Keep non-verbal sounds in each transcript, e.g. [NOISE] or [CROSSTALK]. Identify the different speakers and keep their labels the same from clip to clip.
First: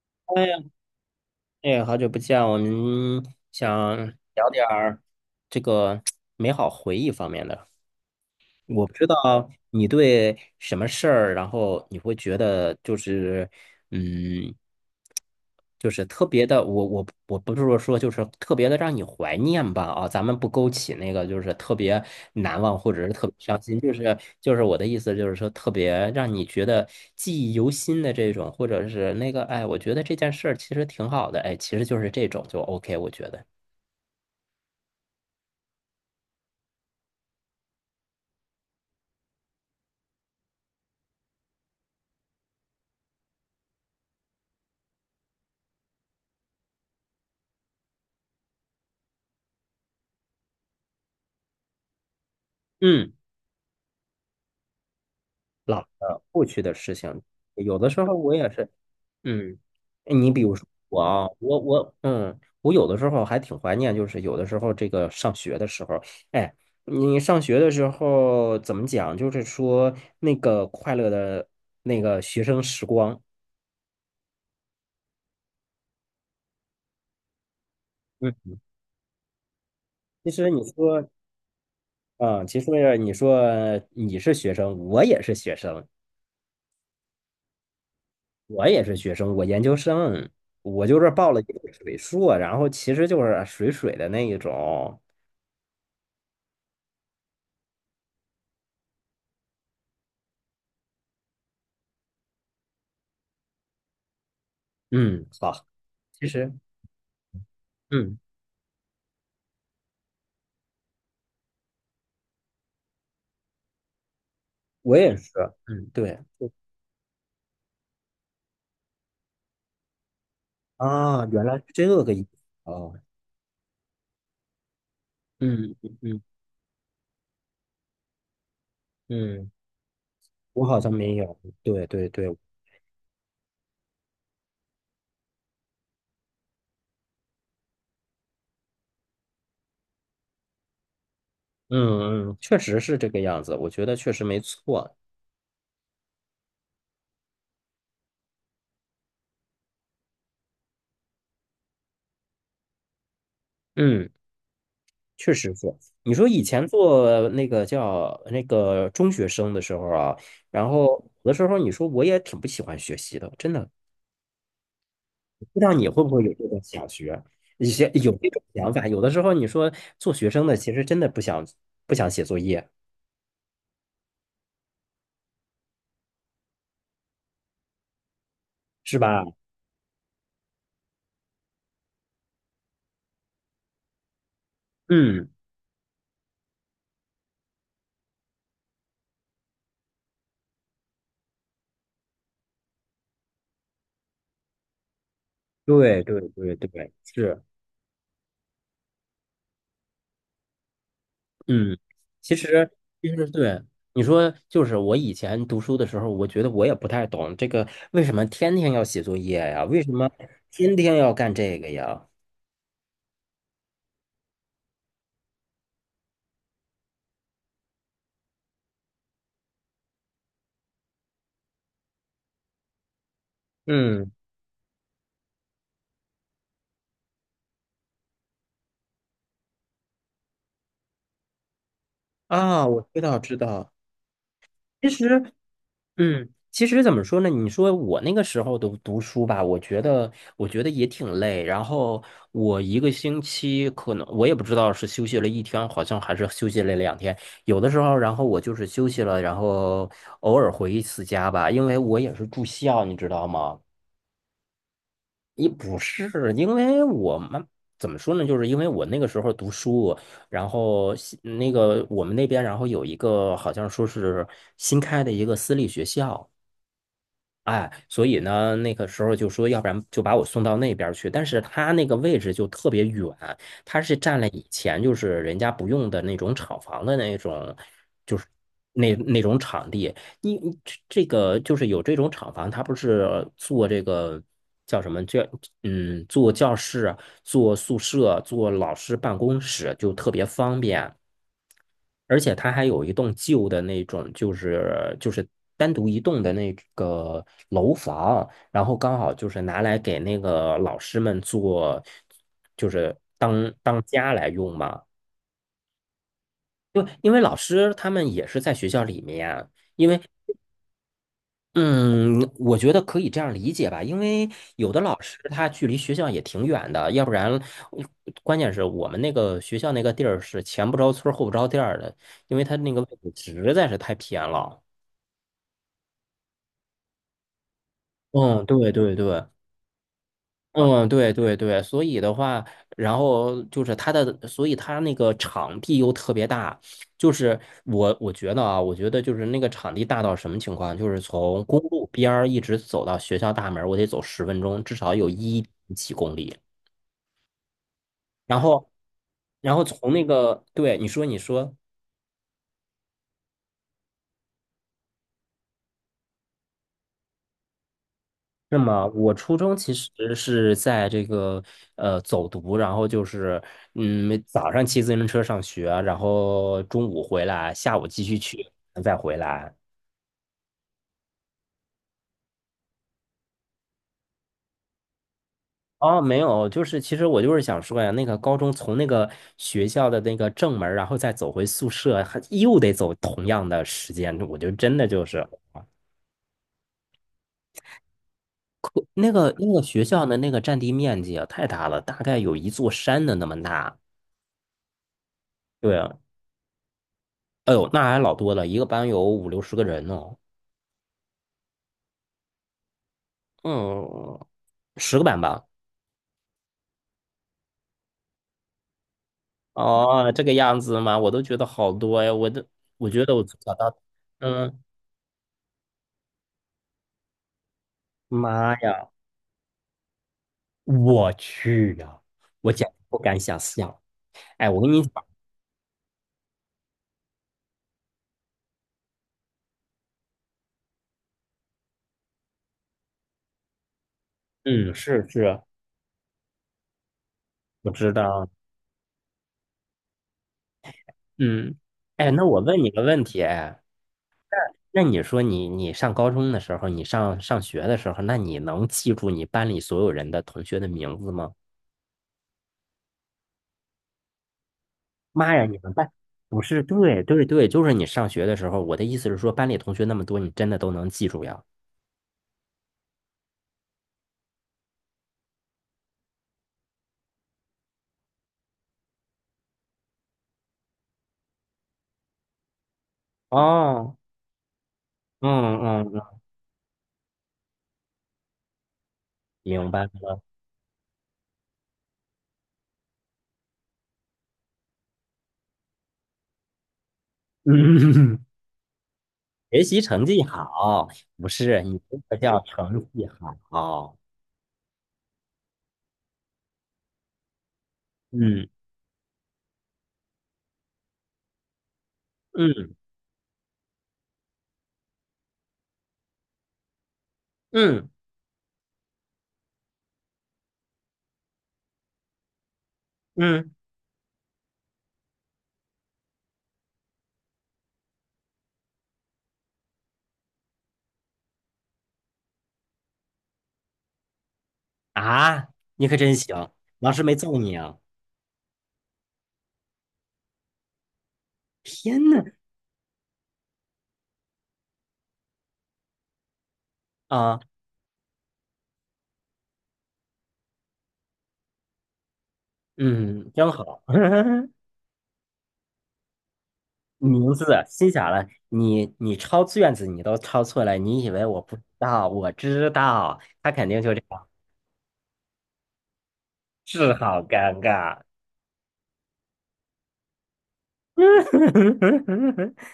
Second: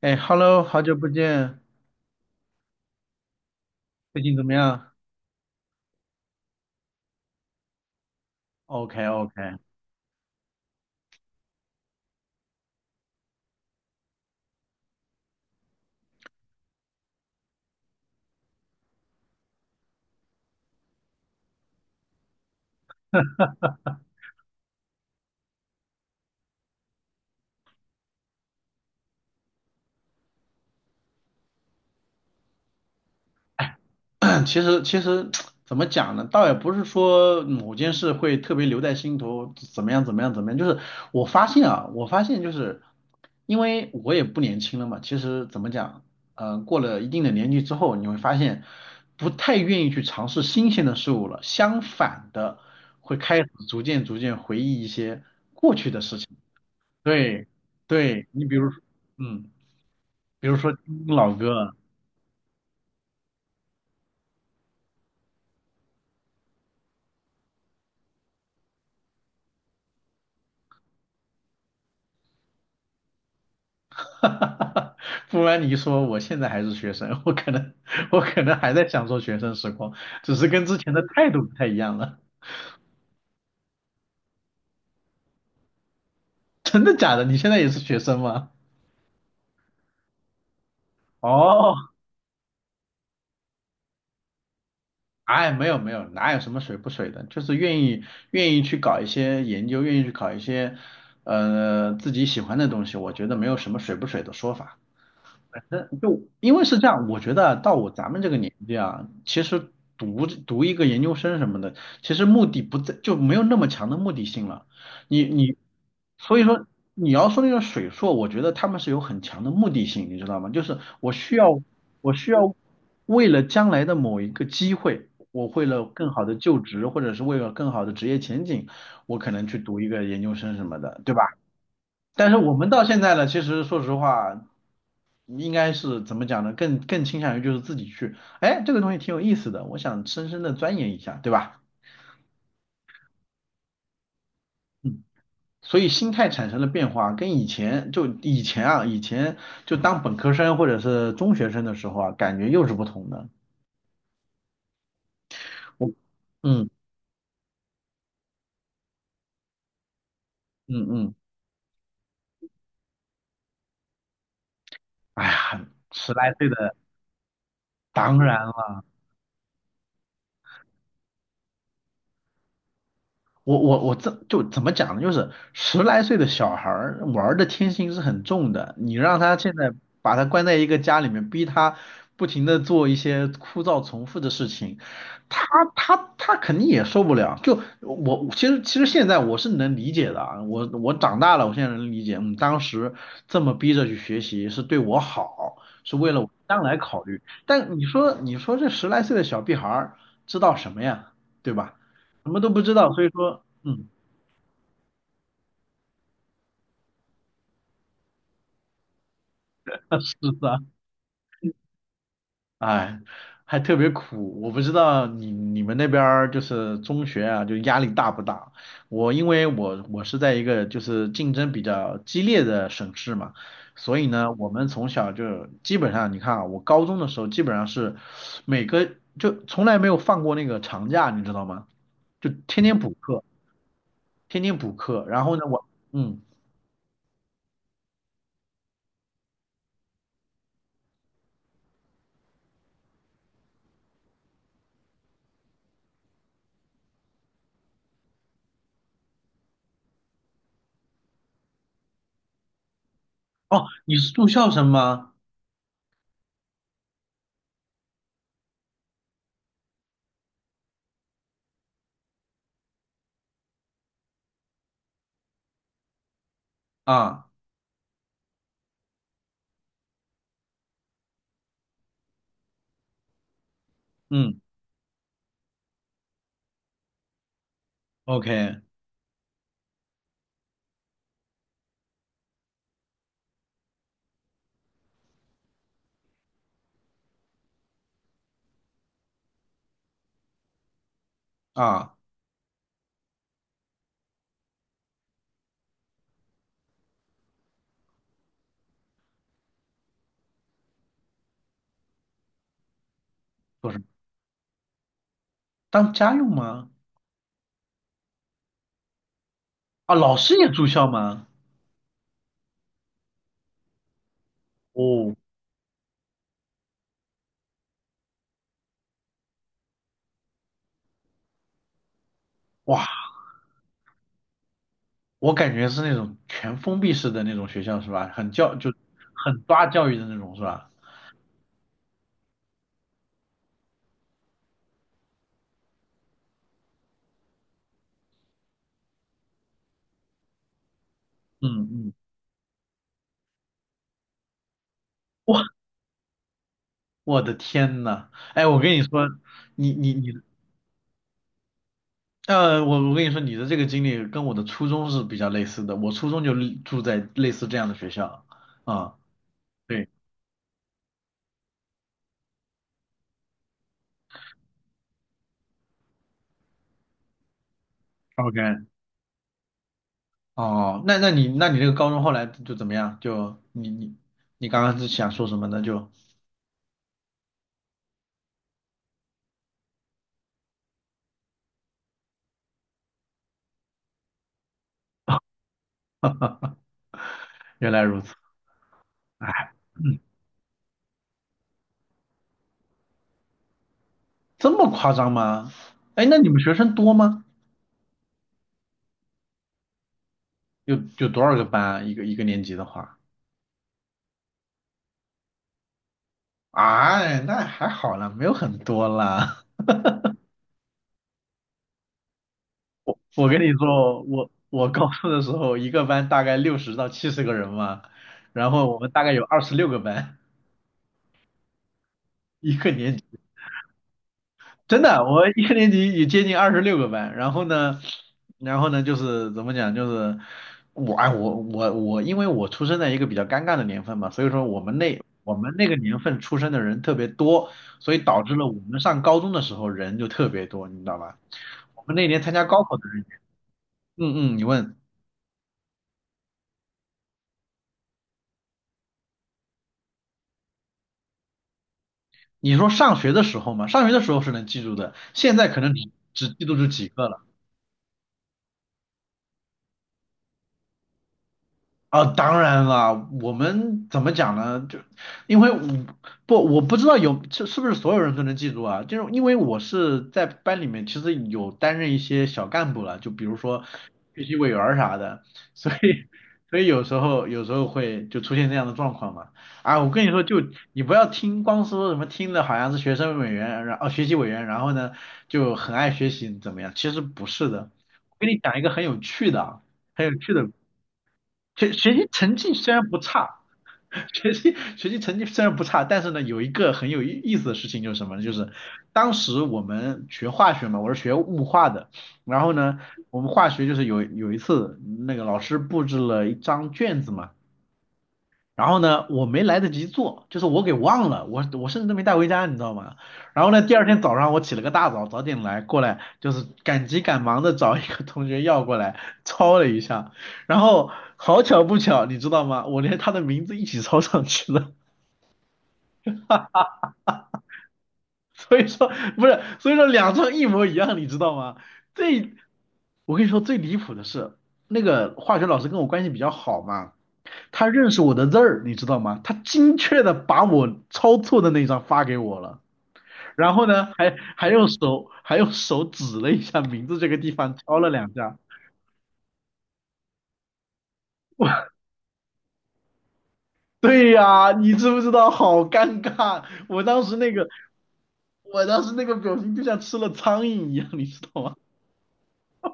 Speaker 1: 哎
Speaker 2: 哎呀，
Speaker 1: ，Hello，好久不见，
Speaker 2: 哎，好久不见，我们想
Speaker 1: 最近怎
Speaker 2: 聊
Speaker 1: 么
Speaker 2: 点
Speaker 1: 样
Speaker 2: 儿这个美好回忆方面的。我不知道
Speaker 1: ？OK，OK
Speaker 2: 你对什么事儿，然后你会觉得就是，嗯，就是特别的，我不是说说就是特别的让你怀念吧啊，咱们不勾起那个就是特别难忘或者是特别伤
Speaker 1: [COUGHS]。
Speaker 2: 心，就是我的意思就是说特别让你觉得记忆犹新的这种，或者是那个哎，我觉得这件事儿其实挺好的，哎，其实就是这种就 OK，我觉得，
Speaker 1: [CLEARS THROAT] 其实怎么讲呢？倒也不是说某件事会特别留在心头，怎么样怎么样怎么样。就是我发现啊，我发现就是因为我也不年轻了嘛，其实怎么讲，嗯，过了一定的年纪之后，你会发现不太愿意去尝试新鲜的事物了，相反的
Speaker 2: 嗯，
Speaker 1: 会开始逐渐回忆一些，
Speaker 2: 老的过去的事情，
Speaker 1: 对
Speaker 2: 有的时候
Speaker 1: 对，
Speaker 2: 我
Speaker 1: 你
Speaker 2: 也
Speaker 1: 比如
Speaker 2: 是。
Speaker 1: 说，嗯，
Speaker 2: 嗯，你比
Speaker 1: 比
Speaker 2: 如
Speaker 1: 如
Speaker 2: 说
Speaker 1: 说
Speaker 2: 我
Speaker 1: 听
Speaker 2: 啊，
Speaker 1: 老歌。
Speaker 2: 我有的时候还挺怀念，就是有的时候这个上学的时候，哎，你上学的时候怎么讲？就是说那个快乐的那个学生时光。
Speaker 1: [LAUGHS] 哈哈哈哈不然你一说，我现在还是学生，我可能我
Speaker 2: 嗯，
Speaker 1: 可能还在享受学生时光，
Speaker 2: 其
Speaker 1: 只是
Speaker 2: 实你
Speaker 1: 跟之前的
Speaker 2: 说，
Speaker 1: 态度不太一样了。
Speaker 2: 啊，其实你是学生，我也是学生，
Speaker 1: [LAUGHS] 真的假的？你现在也是学生吗？
Speaker 2: 我研究生，我就是报了一个
Speaker 1: 哦，
Speaker 2: 水硕，然后其实就是水水的那一种。
Speaker 1: 哎，没有没有，哪有什么水不水的，就是愿意去搞一些研究，愿意去搞一些自己喜欢的东西，我觉得没有什么水不水的说法。
Speaker 2: 嗯，好，
Speaker 1: 那就
Speaker 2: 其实。
Speaker 1: 因为是这样，我觉得啊到我咱
Speaker 2: 嗯。
Speaker 1: 们这个年纪啊，其实读一个研究生什么的，其实目的不在，就没有那么强的目的性了。
Speaker 2: 我也
Speaker 1: 你
Speaker 2: 是，
Speaker 1: 你，
Speaker 2: 嗯，对，
Speaker 1: 所以说你要说那个水硕，我觉得他们是有很强的目的性，你知道吗？就是我
Speaker 2: 啊，
Speaker 1: 需
Speaker 2: 原来
Speaker 1: 要
Speaker 2: 是这个
Speaker 1: 我
Speaker 2: 意思
Speaker 1: 需要
Speaker 2: 哦，
Speaker 1: 为了将来的某一个机会，我为
Speaker 2: 嗯
Speaker 1: 了
Speaker 2: 嗯
Speaker 1: 更
Speaker 2: 嗯，
Speaker 1: 好的就职，或者是为了更好的职业前景，我可能
Speaker 2: 嗯，
Speaker 1: 去读一个研究生
Speaker 2: 我
Speaker 1: 什么
Speaker 2: 好像
Speaker 1: 的，对
Speaker 2: 没
Speaker 1: 吧？
Speaker 2: 有，对对对，
Speaker 1: 但是我们到现在呢，其实说实话，应该是怎么讲呢？更倾向于就是自己去，哎，这个东西挺有意思的，我想深深的钻研一下，对吧？
Speaker 2: 嗯嗯，确实是这个样子，我觉得确实没错，
Speaker 1: 嗯，所以心态产生了变化，跟以前就以前啊，以前就当本科生或者是中学生的时候啊，感觉又是不同的。
Speaker 2: 嗯，确实是。
Speaker 1: 我，
Speaker 2: 你说以前
Speaker 1: 嗯
Speaker 2: 做那个叫那个中学生的时候啊，然
Speaker 1: 嗯
Speaker 2: 后
Speaker 1: 嗯，
Speaker 2: 有的时候你说我也挺不喜欢学习的，真的，
Speaker 1: 哎
Speaker 2: 不知
Speaker 1: 呀，
Speaker 2: 道你会不
Speaker 1: 十
Speaker 2: 会有
Speaker 1: 来
Speaker 2: 这
Speaker 1: 岁
Speaker 2: 种
Speaker 1: 的，
Speaker 2: 想学，一些有
Speaker 1: 当
Speaker 2: 这种
Speaker 1: 然
Speaker 2: 想法，有的时候你说做学生的其实真的不想写作业，
Speaker 1: 我这就怎么讲呢？就是十来岁的小孩儿玩儿的天性是很重的，你
Speaker 2: 是
Speaker 1: 让
Speaker 2: 吧？
Speaker 1: 他现在把他关在一个家里面，逼他不停的做一些枯燥重复的事情，
Speaker 2: 嗯。
Speaker 1: 他他肯定也受不了。就我其实现在我是能理解的啊，我长大了，我现在能理解，嗯，当时这么逼着去学习是对我好，是
Speaker 2: 对
Speaker 1: 为
Speaker 2: 对
Speaker 1: 了我
Speaker 2: 对
Speaker 1: 将来
Speaker 2: 对，
Speaker 1: 考虑。
Speaker 2: 是，
Speaker 1: 但你说这十来岁的小屁孩儿知道什么呀？对吧？
Speaker 2: 嗯，
Speaker 1: 什
Speaker 2: 其
Speaker 1: 么都不
Speaker 2: 实
Speaker 1: 知道，所
Speaker 2: 其
Speaker 1: 以
Speaker 2: 实
Speaker 1: 说，
Speaker 2: 对
Speaker 1: 嗯，
Speaker 2: 你说，就是我以前读书的时候，我觉得我也不太懂这个为什么天天要写作业呀？为什么
Speaker 1: 是的，
Speaker 2: 天天要干这个呀？
Speaker 1: 哎，还特别苦。我不知道你们那边儿就是中学啊，就压力大不大？我因为我是在一个就是竞争比较激烈的省市嘛，所以
Speaker 2: 嗯，
Speaker 1: 呢，我们从小就基本上，你看啊，我高中的时候基本上是每个就从来没有放过那个长假，你知道吗？就
Speaker 2: 啊，
Speaker 1: 天天
Speaker 2: 我
Speaker 1: 补
Speaker 2: 知道
Speaker 1: 课，
Speaker 2: 知道。
Speaker 1: 天天补
Speaker 2: 其
Speaker 1: 课。
Speaker 2: 实。
Speaker 1: 然后呢，我嗯，
Speaker 2: 嗯，其实怎么说呢？你说我那个时候读读书吧，我觉得也挺累。然后我一个星期可能我也不知道是休息了一天，好像还是休息了2天。有的时候，然后我就是休息了，然后偶尔回一次家吧，因为我也是住校，你知道吗？
Speaker 1: 哦，你是住校生吗？
Speaker 2: 也不是，因为我们怎么说呢？就是因为我那个时候读书，然后那个我们那边，然后有一个好像说是新开的一个私立学校。
Speaker 1: 啊，
Speaker 2: 哎，所以呢，那个时候就说，要不然就把我送到那边儿去。但是他那个位置就特别远，他是占了
Speaker 1: 嗯
Speaker 2: 以前就是人家不用的那种厂房的那种，就是
Speaker 1: ，OK。
Speaker 2: 那种场地。你这个就是有这种厂房，他不是做这个叫什么教，做教室啊、做宿舍、做老师办公室就特别方便。
Speaker 1: 啊，
Speaker 2: 而且它还有一栋旧的那种，就是单独一栋的那个楼房，然后刚好就是拿来给那个老师们做，就是当
Speaker 1: 做什
Speaker 2: 当
Speaker 1: 么？
Speaker 2: 家来用嘛。
Speaker 1: 当家用吗？
Speaker 2: 因为老师他们也是在学校里面啊，因
Speaker 1: 啊，
Speaker 2: 为
Speaker 1: 老师也住校吗？
Speaker 2: 嗯，我觉得可以这样理解吧，因为有的老
Speaker 1: 哦，
Speaker 2: 师他距离学校也挺远的，要不然嗯关键是我们那个学校那个地儿是前不着村儿后不着店儿的，因为他那个
Speaker 1: 哇，
Speaker 2: 位置实在是太偏了。
Speaker 1: 我感觉是那种全封闭式的那种学校是吧？很
Speaker 2: 嗯，
Speaker 1: 教就
Speaker 2: 对对对，
Speaker 1: 很抓教育的那种是吧？
Speaker 2: 嗯，对对对，所以的话，然后就是它的，所以它那个场地又特别大，就是我觉得啊，我觉得就是那个场地大到什么情况，就是从公
Speaker 1: 嗯
Speaker 2: 路
Speaker 1: 嗯，
Speaker 2: 边儿一直走到学校大门儿，我得走10分钟，至少有一
Speaker 1: 哇，
Speaker 2: 点几公里。
Speaker 1: 我的天呐！
Speaker 2: 然
Speaker 1: 哎，我
Speaker 2: 后，
Speaker 1: 跟你说，
Speaker 2: 然后
Speaker 1: 你
Speaker 2: 从
Speaker 1: 你
Speaker 2: 那
Speaker 1: 你，
Speaker 2: 个，对，你说你说。
Speaker 1: 呃，我我跟你说，你的这个经历跟我的初中是比较类似的。我初中就住在类似这样的学校
Speaker 2: 那么
Speaker 1: 啊，
Speaker 2: 我初中其
Speaker 1: 对
Speaker 2: 实是在这个走读，然后就是早上骑自行车上学，然后中午回来，下午继续去。
Speaker 1: ，OK，哦，那你这个高中后来就怎么样？就你刚刚是想说什么呢？就
Speaker 2: 哦，没有，就是其实我就是想说呀，那个高中从那个学校的那个正门儿然后再走回宿舍，还又得走同样的时间，我就真的就是
Speaker 1: [LAUGHS] 原来如此。
Speaker 2: 可那个
Speaker 1: 哎，
Speaker 2: 那个学校的那个占地面积啊太大了，大概有一座山的那么大。
Speaker 1: 这么夸张吗？
Speaker 2: 对啊，
Speaker 1: 哎，那你们学生多吗？
Speaker 2: 哎呦，那还老多了，一个班有五六十个人呢。
Speaker 1: 有有多少个班啊？一个一个年级的话，
Speaker 2: 嗯，10个班吧？
Speaker 1: 哎，那还好啦，没有很多啦。
Speaker 2: 哦，这个样子吗？我都觉得好多呀，我都我觉得
Speaker 1: [LAUGHS]
Speaker 2: 我
Speaker 1: 我
Speaker 2: 从
Speaker 1: 跟你
Speaker 2: 小到，
Speaker 1: 说，我
Speaker 2: 嗯，
Speaker 1: 我高中的时候，一个班大概60到70个人嘛，然
Speaker 2: 妈
Speaker 1: 后我
Speaker 2: 呀，
Speaker 1: 们大概有二十六个班，
Speaker 2: 我去呀，我
Speaker 1: 一
Speaker 2: 简
Speaker 1: 个
Speaker 2: 直
Speaker 1: 年
Speaker 2: 不
Speaker 1: 级。
Speaker 2: 敢想象。哎，我跟你
Speaker 1: 真
Speaker 2: 讲，
Speaker 1: 的，我一个年级也接近二十六个班，然后呢，然后呢，就是怎么讲，就是我，哎，我，因为我出生在一个比较尴尬的年份嘛，所以说
Speaker 2: 嗯，是
Speaker 1: 我
Speaker 2: 是，
Speaker 1: 们那个年份出生的人特别多，
Speaker 2: 我知
Speaker 1: 所以导
Speaker 2: 道，
Speaker 1: 致了我们上高中的时候人就特别多，你知道吧？
Speaker 2: 嗯，
Speaker 1: 我们那
Speaker 2: 哎，
Speaker 1: 年
Speaker 2: 那
Speaker 1: 参
Speaker 2: 我
Speaker 1: 加
Speaker 2: 问
Speaker 1: 高
Speaker 2: 你
Speaker 1: 考
Speaker 2: 个
Speaker 1: 的
Speaker 2: 问
Speaker 1: 人，
Speaker 2: 题，哎，
Speaker 1: 嗯嗯，你问，
Speaker 2: 那你说你你上高中的时候，你上学的时候，那你能记住你班里所有人的同学的名字吗？
Speaker 1: 你说上学的时候嘛，上学的时候是能记住的，
Speaker 2: 妈
Speaker 1: 现
Speaker 2: 呀，
Speaker 1: 在
Speaker 2: 你
Speaker 1: 可
Speaker 2: 们
Speaker 1: 能
Speaker 2: 班
Speaker 1: 只
Speaker 2: 不
Speaker 1: 记住
Speaker 2: 是，
Speaker 1: 这几
Speaker 2: 对
Speaker 1: 个了。
Speaker 2: 对对，就是你上学的时候，我的意思是说，班里同学那么多，你真的都能记住呀？
Speaker 1: 啊，当然了，我们怎么讲呢？就因为我不知道有是不是所有人都能记住啊？就是因为我是在班里面其实有担任一些小干部了，就比如说
Speaker 2: 哦，
Speaker 1: 学习委员儿啥的，
Speaker 2: 嗯
Speaker 1: 所
Speaker 2: 嗯
Speaker 1: 以
Speaker 2: 嗯，
Speaker 1: 所以有时候会就出现这样的状况嘛。
Speaker 2: 明
Speaker 1: 啊，
Speaker 2: 白
Speaker 1: 我跟你
Speaker 2: 了。
Speaker 1: 说，就你不要听光说什么听的好像是学生委员，然后哦学习委员，然后呢就很爱学习怎么样？其实不是的，我
Speaker 2: 嗯，
Speaker 1: 跟你讲一个很有趣的
Speaker 2: [LAUGHS] 学
Speaker 1: 啊，
Speaker 2: 习成
Speaker 1: 很有
Speaker 2: 绩
Speaker 1: 趣的。
Speaker 2: 好，不是
Speaker 1: 学
Speaker 2: 你
Speaker 1: 学
Speaker 2: 这
Speaker 1: 习
Speaker 2: 个
Speaker 1: 成
Speaker 2: 叫
Speaker 1: 绩虽
Speaker 2: 成
Speaker 1: 然不
Speaker 2: 绩
Speaker 1: 差，
Speaker 2: 好。
Speaker 1: 学习成绩虽然不差，但是呢，有一个很有意意思的事情就是什么呢？就
Speaker 2: 嗯
Speaker 1: 是当时我们学化学嘛，我是学物化的，然后
Speaker 2: 嗯
Speaker 1: 呢，我们化学就是有一次那个老师布置了一张卷子嘛，
Speaker 2: 嗯
Speaker 1: 然后呢，我没来得及做，就是我给忘了，我甚至都没带回家，你知道吗？然
Speaker 2: 嗯
Speaker 1: 后呢，第二天早上我起了个大早，早点来过来，就是赶急赶忙的找一个同学要过来抄了一下，然后好巧不巧，你知道吗？我连他的名字一起抄上去了，
Speaker 2: 啊，你可真行，老师没揍你啊！
Speaker 1: [LAUGHS] 所以说不是，所以说两张一模一样，你知道吗？
Speaker 2: 天呐，
Speaker 1: 最我跟你说最离谱的是，那个化学老师跟我关系比较好嘛。
Speaker 2: 啊，
Speaker 1: 他认识我的字儿，你知道吗？他精确的把我抄错的那一张发给我了，
Speaker 2: 嗯，真
Speaker 1: 然后
Speaker 2: 好。
Speaker 1: 呢，还还
Speaker 2: [LAUGHS]
Speaker 1: 用手还用手指了一下名字这个地
Speaker 2: 名字
Speaker 1: 方，敲了
Speaker 2: 心想
Speaker 1: 两
Speaker 2: 了，
Speaker 1: 下。
Speaker 2: 你抄卷子你都抄错了，你以为我
Speaker 1: [LAUGHS] 我
Speaker 2: 不知道？我知道，他肯定就这
Speaker 1: 对
Speaker 2: 样，
Speaker 1: 呀，你知不知道？好尴尬！我
Speaker 2: 是
Speaker 1: 当时
Speaker 2: 好
Speaker 1: 那个，
Speaker 2: 尴尬。
Speaker 1: 我当时那个表情就像吃了苍蝇一样，你知道吗？
Speaker 2: [LAUGHS]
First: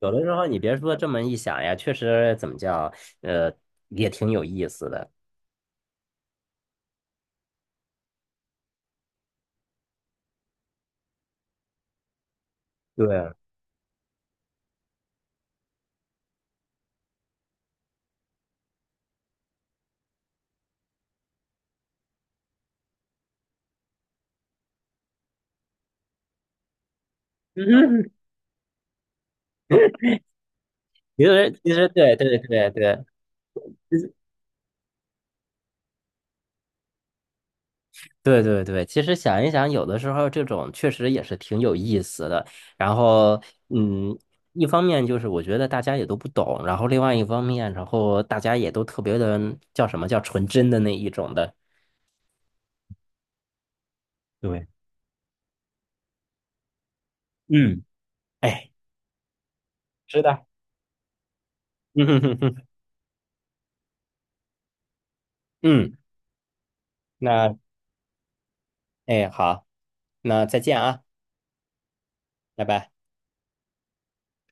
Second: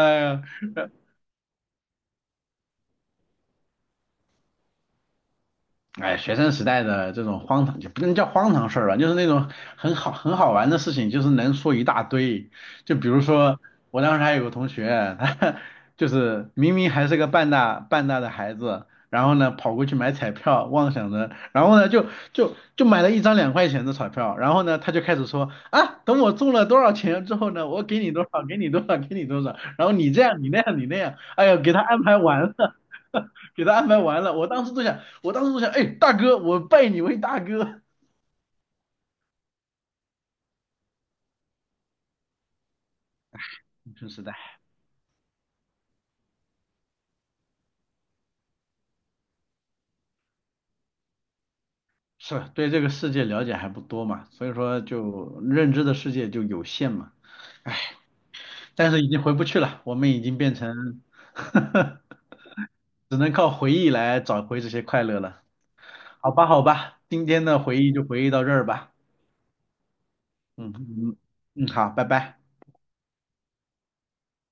Speaker 2: 有的时
Speaker 1: 呀，
Speaker 2: 候你别
Speaker 1: 呃
Speaker 2: 说这么一想呀，确实怎么叫，呃，也挺有意思的。
Speaker 1: 哎，学生时代的这种荒唐就不能叫荒唐事儿吧，就是那种很好玩的事情，就是能说一大堆。就比如
Speaker 2: 对，[LAUGHS]
Speaker 1: 说，我当时还有个同学，他 [LAUGHS] 就是明明还是个半大半大的孩子，然后呢跑过去买彩票，妄想着，然后呢就买了一张2块钱的彩票，然后呢他就开始说啊，等我中了多少钱之后呢，我给
Speaker 2: 嗯，
Speaker 1: 你多少，给你多少，给你多少，然后你这样你那样你那样，
Speaker 2: 其
Speaker 1: 哎
Speaker 2: 实
Speaker 1: 呦，给
Speaker 2: 其
Speaker 1: 他
Speaker 2: 实
Speaker 1: 安
Speaker 2: 对
Speaker 1: 排
Speaker 2: 对
Speaker 1: 完
Speaker 2: 对
Speaker 1: 了。
Speaker 2: 对
Speaker 1: [LAUGHS] 给他安排完了，我当时都想，我当时就想，哎，大哥，我拜你为大哥。
Speaker 2: 对对对，其实想一想，有的时候这种确实也是挺有意思的。然后，
Speaker 1: 是生
Speaker 2: 嗯，
Speaker 1: 时代
Speaker 2: 一方面就是我觉得大家也都不懂，然后另外一方面，然后大家也都特别的叫什么叫纯真的那一种的。
Speaker 1: 是对这个世界了解还不多嘛，所以
Speaker 2: 对，
Speaker 1: 说就认知的世界就有限嘛。
Speaker 2: 嗯，哎，
Speaker 1: 但是已经回不去了，我们已
Speaker 2: 是
Speaker 1: 经
Speaker 2: 的，
Speaker 1: 变成
Speaker 2: [LAUGHS]
Speaker 1: [LAUGHS]，
Speaker 2: 嗯嗯
Speaker 1: 只能靠回忆来找回这些快乐了。
Speaker 2: 嗯，
Speaker 1: 好吧，好吧，今天
Speaker 2: 那
Speaker 1: 的回忆就回忆到这儿吧。
Speaker 2: 哎好，那再
Speaker 1: 嗯
Speaker 2: 见啊，
Speaker 1: 嗯嗯，好，拜拜。
Speaker 2: 拜拜。